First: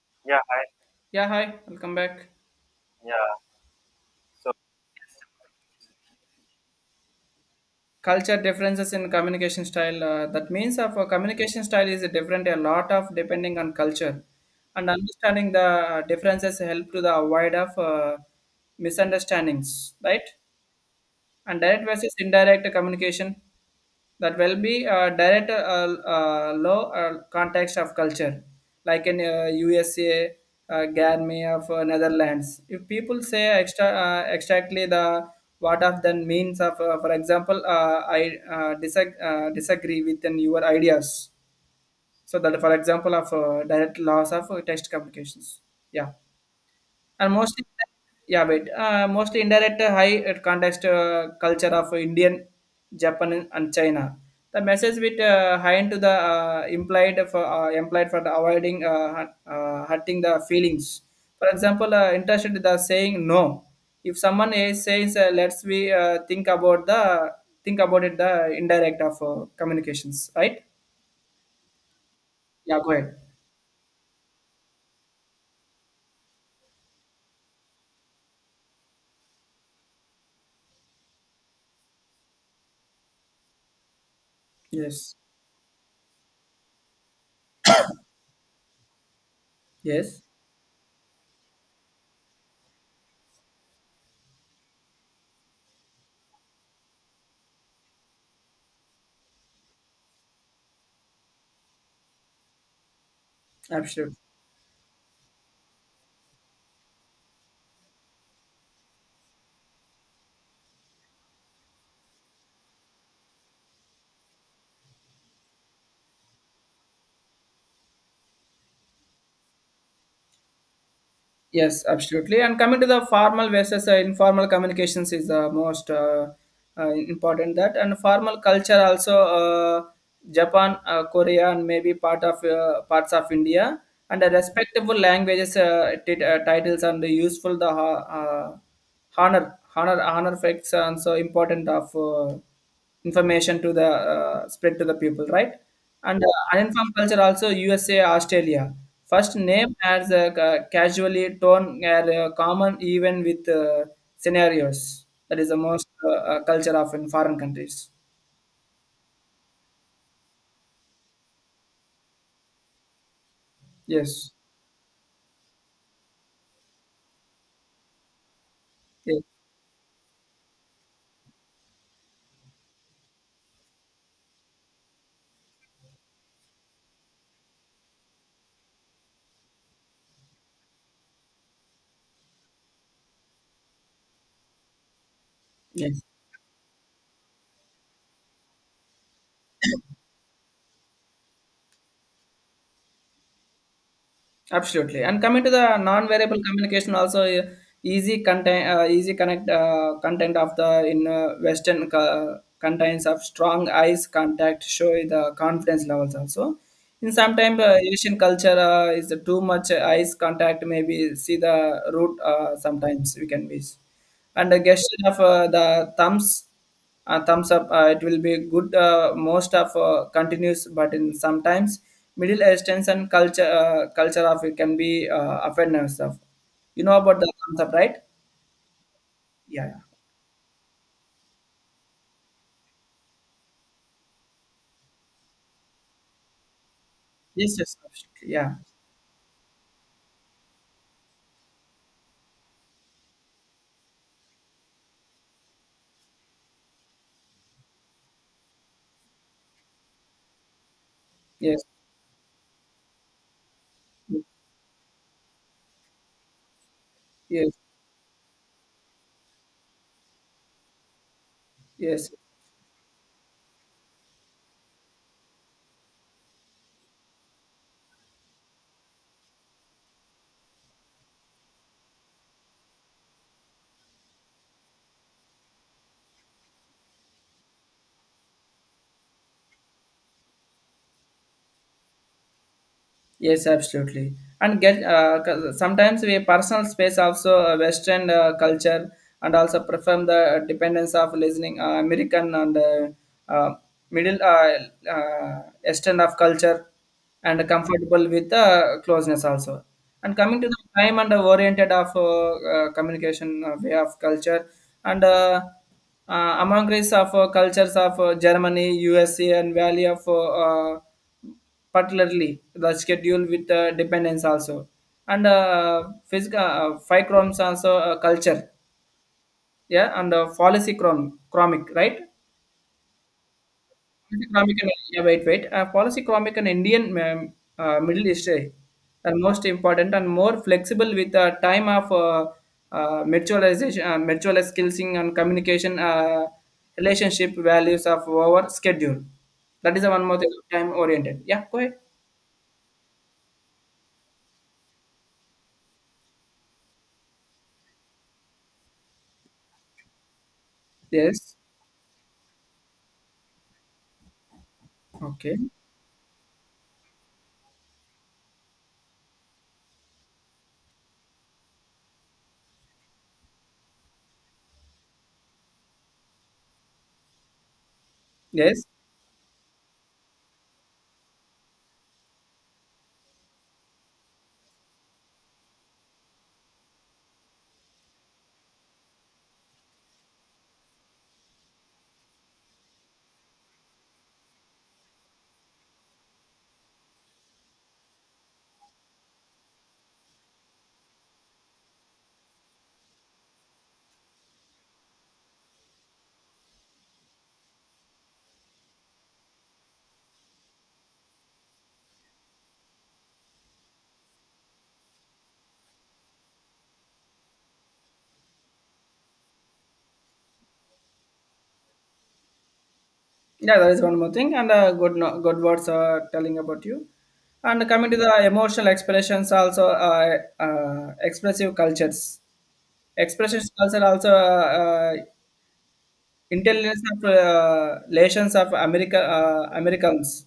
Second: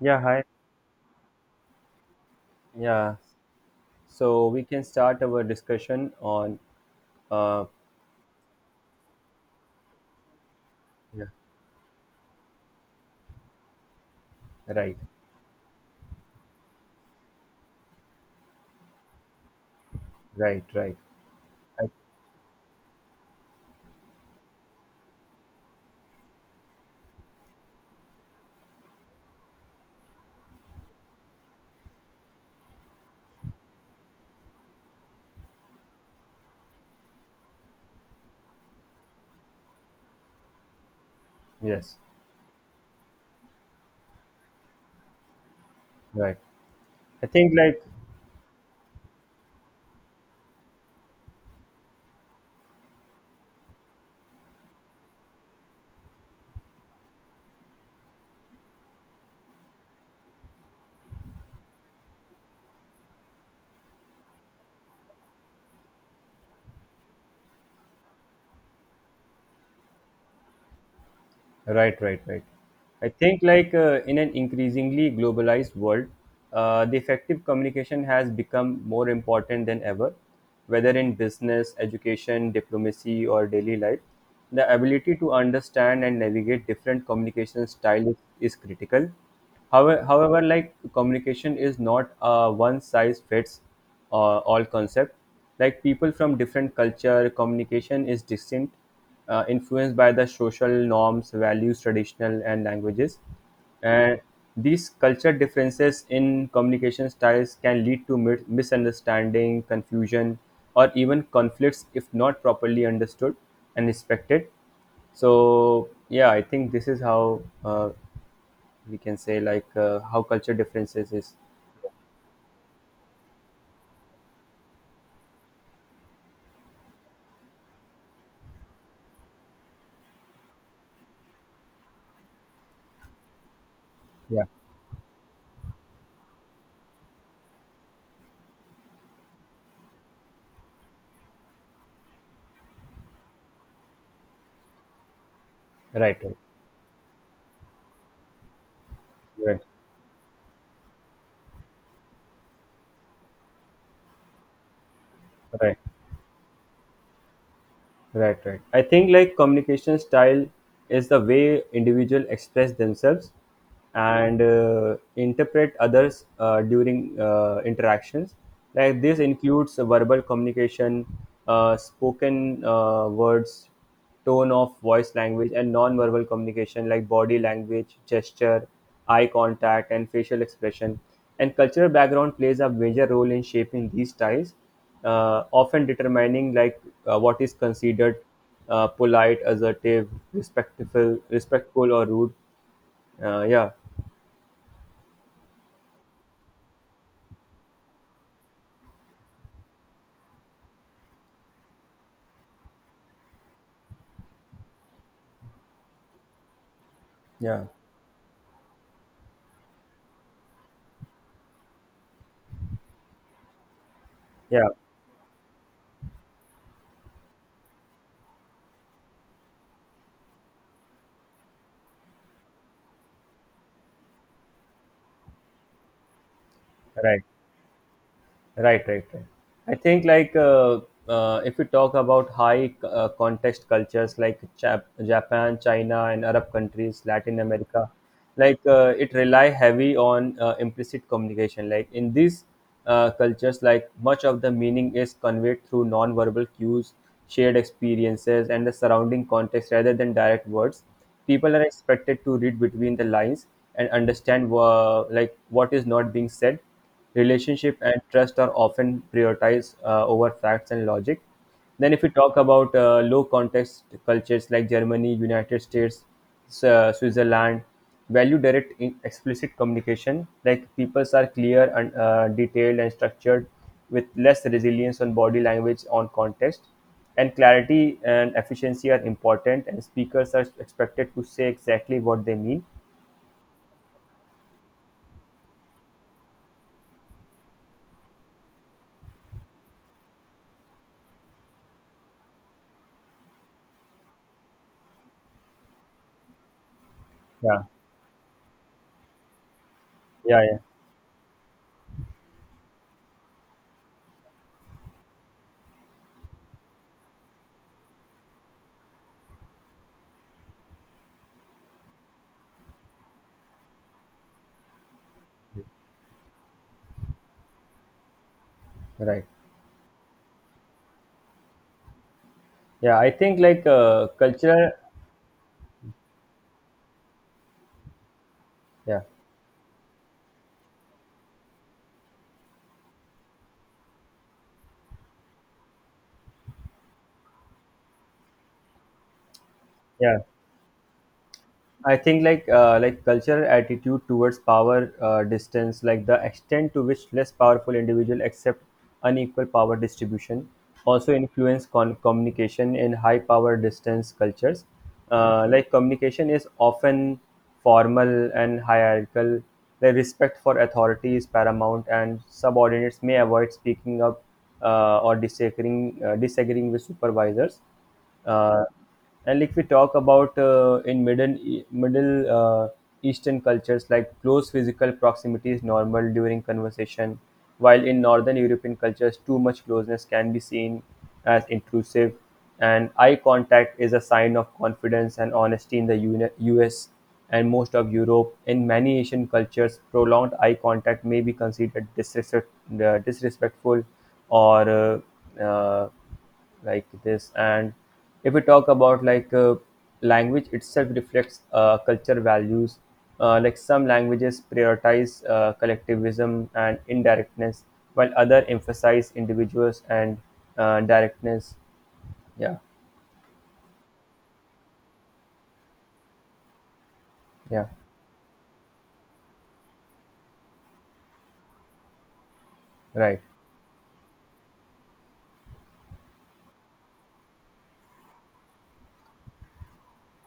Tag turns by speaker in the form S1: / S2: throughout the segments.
S1: Yeah,
S2: Yeah,
S1: hi.
S2: hi. Yeah, hi, welcome back.
S1: Yeah.
S2: Yeah.
S1: So
S2: So,
S1: we can start our discussion on uh
S2: culture differences in communication style. That means of a
S1: yeah,
S2: communication style is different a lot of depending on culture, and
S1: right,
S2: understanding the differences help to the avoid of misunderstandings. Right?
S1: right, right.
S2: And direct
S1: I,
S2: versus indirect communication that will be direct low context of culture, like in USA, Garmy of Netherlands. If people say extra, exactly the what of the means of, for example, I disagree with in your ideas.
S1: yes,
S2: So that, for example, of direct loss of text communications. Yeah.
S1: right. I
S2: And
S1: think
S2: mostly,
S1: like
S2: mostly indirect high context culture of Indian, Japan, and China. The message with high into the implied for implied for the avoiding hurting the feelings. For example, interested in the saying no. If someone is, says, "Let's we think about the think about it," the indirect of communications, right?
S1: right, right, right.
S2: Yeah, go
S1: I
S2: ahead.
S1: think like in an increasingly globalized world, the effective communication has become more important than ever, whether in business, education, diplomacy, or daily life. The
S2: Yes,
S1: ability to understand and navigate different communication styles is critical. However,
S2: yes,
S1: however, like communication is not a one size fits all concept. Like people from different culture, communication is distinct influenced by the social norms, values, traditional, and languages.
S2: absolutely.
S1: And these culture differences in communication styles can lead to misunderstanding, confusion, or even conflicts if not properly understood and respected. So, yeah, I think this is how we can say like how culture differences is.
S2: Yes, absolutely. And coming to the formal versus informal communications is the most important that. And formal culture also Japan, Korea, and maybe part of parts of India. And the
S1: Yeah,
S2: respectable languages titles and the useful the honor honor facts and so important of. Information to the spread to the people, right?
S1: right,
S2: And
S1: right,
S2: uninformed culture also USA, Australia, first
S1: right,
S2: name as casually torn are common even with scenarios, that is the
S1: right.
S2: most culture of in foreign countries.
S1: Right, right. I think like communication style is the way individual express themselves
S2: Yes,
S1: and interpret others during interactions. Like this
S2: yes,
S1: includes verbal communication, spoken words, tone of voice language, and non-verbal communication like body language, gesture, eye contact, and facial expression. And cultural background plays a major role in shaping these styles, often
S2: yes.
S1: determining like what is considered polite, assertive, respectful, or rude. Uh, yeah,
S2: Absolutely. And coming to the non-variable communication also easy content, easy connect content of the in Western contents of strong eyes contact show the confidence levels also. In sometimes
S1: yeah
S2: Asian culture is too much eyes contact. Maybe see the root. Sometimes we can be, and the
S1: yeah,
S2: gesture of the thumbs up, it will be good, most of continues, but in sometimes middle eastern and culture culture of, it can be offenders of, you know about
S1: right.
S2: the thumbs up, right?
S1: Right, right, right.
S2: Yeah,
S1: I
S2: yeah.
S1: think like if we talk about high context cultures like Japan, China, and Arab countries, Latin
S2: Yes, yes,
S1: America,
S2: absolutely. Yeah.
S1: like it rely heavy on implicit communication. Like in these cultures, like much of the meaning is conveyed through non-verbal cues, shared experiences, and the surrounding context rather than direct words. People are
S2: Yes,
S1: expected to read between the lines and understand like what is not being said,
S2: yes,
S1: relationship and trust are often prioritized over facts and logic. Then, if
S2: yes.
S1: we talk about low context cultures like Germany, United States, Switzerland, value direct in explicit communication, like people are clear and detailed and structured with less resilience on body language on context. And clarity and efficiency are important, and speakers are expected to say exactly what they mean.
S2: Yes, absolutely. And get sometimes we personal space also Western culture and also perform the dependence of listening American and uh, middle Eastern of culture and
S1: Yeah,
S2: comfortable with closeness also. And coming
S1: yeah,
S2: to the
S1: yeah,
S2: time and the oriented of communication way of culture and among race of cultures of Germany, USA, and Valley of particularly the schedule with the dependence also and physical five chromes also culture.
S1: right.
S2: Yeah, and policy chromic, right?
S1: Yeah, I think like
S2: Economic and,
S1: cultural
S2: yeah, wait wait policy chromic and indian middle east,
S1: yeah,
S2: are most important and more flexible with the time of mutual skilling and communication relationship values of our schedule. That is the one more
S1: yeah.
S2: thing, time oriented. Yeah, go ahead.
S1: I think like cultural attitude towards power distance, like the extent to which less powerful individual accept unequal power distribution, also
S2: Yes.
S1: influence communication in high power distance cultures.
S2: Okay.
S1: Like communication is often formal and hierarchical. The respect for authority is paramount, and subordinates may avoid speaking up or disagreeing with supervisors,
S2: Yes.
S1: uh, and like we talk about in middle E- middle eastern cultures, like close physical proximity is normal during conversation, while in northern european cultures too much closeness can be seen as intrusive, and eye contact is a sign of confidence and honesty in the us and most of europe. In many asian cultures prolonged eye contact may be considered disrespectful or uh, uh, like this. And if we talk about like language itself reflects culture values, like some languages prioritize collectivism and indirectness, while other emphasize individuals and directness. Yeah,
S2: Yeah, there is one more thing, and good no- good words telling about you. And
S1: yeah,
S2: coming to the emotional expressions, also expressive cultures,
S1: right,
S2: expressions culture also Intelligence of relations of America, Americans.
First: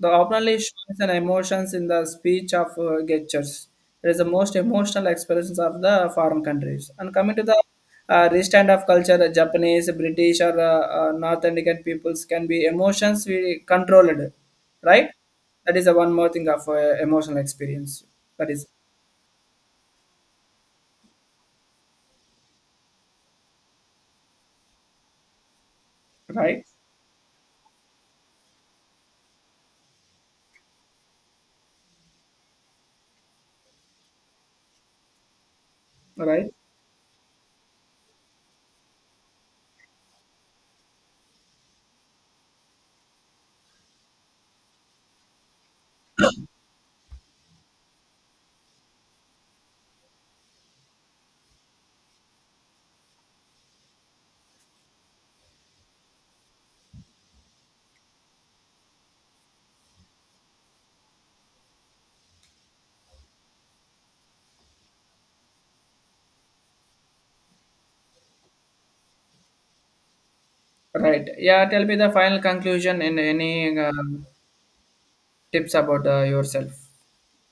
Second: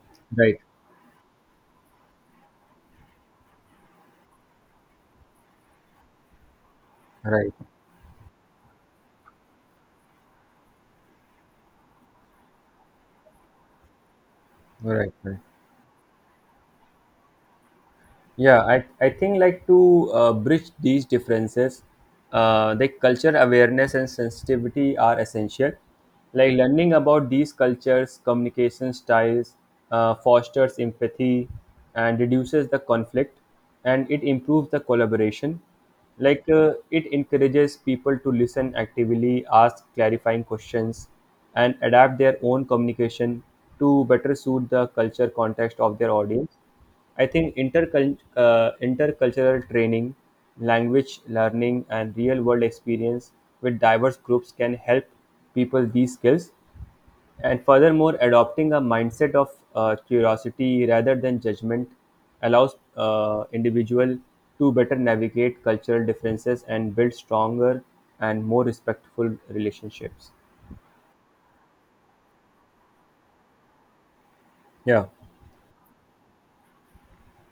S2: The openly
S1: right,
S2: shows and emotions in the speech of gestures. It is the most emotional expressions of the foreign countries. And coming to
S1: right,
S2: the restand of culture, Japanese, British, or North Indian peoples can be emotions we controlled, right?
S1: right, right.
S2: That is the one more thing of emotional experience. That
S1: Yeah,
S2: is
S1: I think like to bridge these differences, the culture awareness and sensitivity are essential. Like
S2: right,
S1: learning about these cultures, communication styles, fosters empathy and reduces the conflict and it improves the collaboration. Like
S2: right,
S1: it encourages people to listen actively, ask clarifying questions, and adapt their own communication to better suit the culture context of their audience. I think intercultural training, language learning, and real world experience with diverse groups can help people these skills. And furthermore, adopting a mindset of curiosity rather than judgment allows individual to better navigate cultural differences and build stronger and more respectful relationships.
S2: right. Yeah, tell me the final conclusion and any
S1: Yeah.
S2: tips about yourself.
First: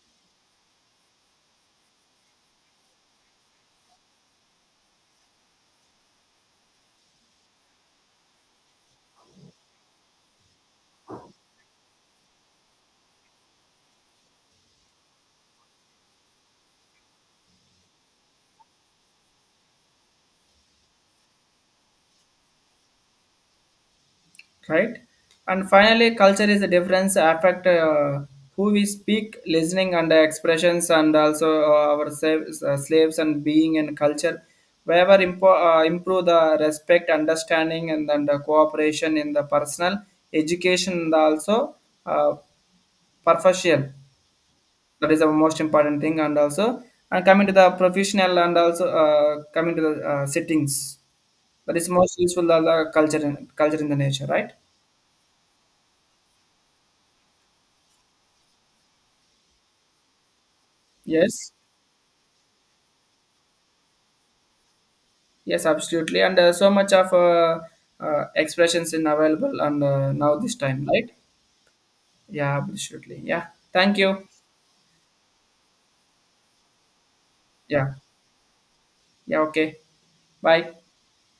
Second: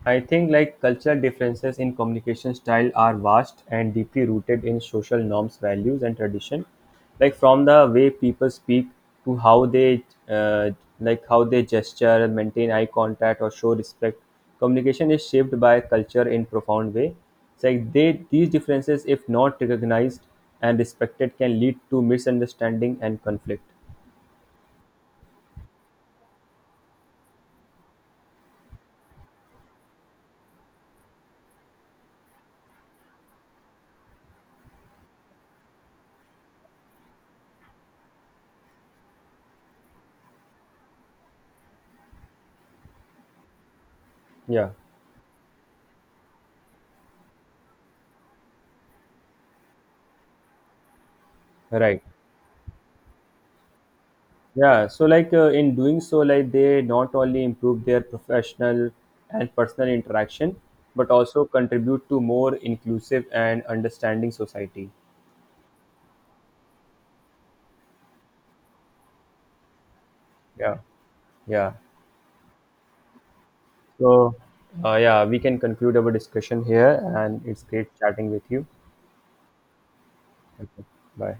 S1: I think like cultural differences in communication style are vast and deeply rooted in social norms, values, and tradition. Like from the way people speak to how they uh, like how they gesture, maintain eye contact, or show respect. Communication is shaped by culture in profound way. It's like they these differences, if not recognized and respected, can lead to misunderstanding and conflict.
S2: Right? And finally, culture is the difference affect who we speak, listening and expressions, and also our slaves, slaves and being and culture. Wherever improve the respect, understanding, and then the cooperation in the personal education, and also uh, profession.
S1: Yeah,
S2: That is the most important thing, and also and coming to the professional and also coming to the settings. That is
S1: right.
S2: most useful the culture in, culture in the nature, right?
S1: Yeah, so like in doing so, like they not only improve their professional and personal interaction, but also
S2: Yes.
S1: contribute to more inclusive and understanding society.
S2: Yes, absolutely. And so much of expressions in available and now this
S1: Yeah,
S2: time, right?
S1: yeah.
S2: Yeah, absolutely. Yeah. Thank you.
S1: So, yeah, we can conclude our discussion here, and it's great
S2: Yeah.
S1: chatting with you.
S2: Yeah. Okay. Bye.
S1: Okay, bye.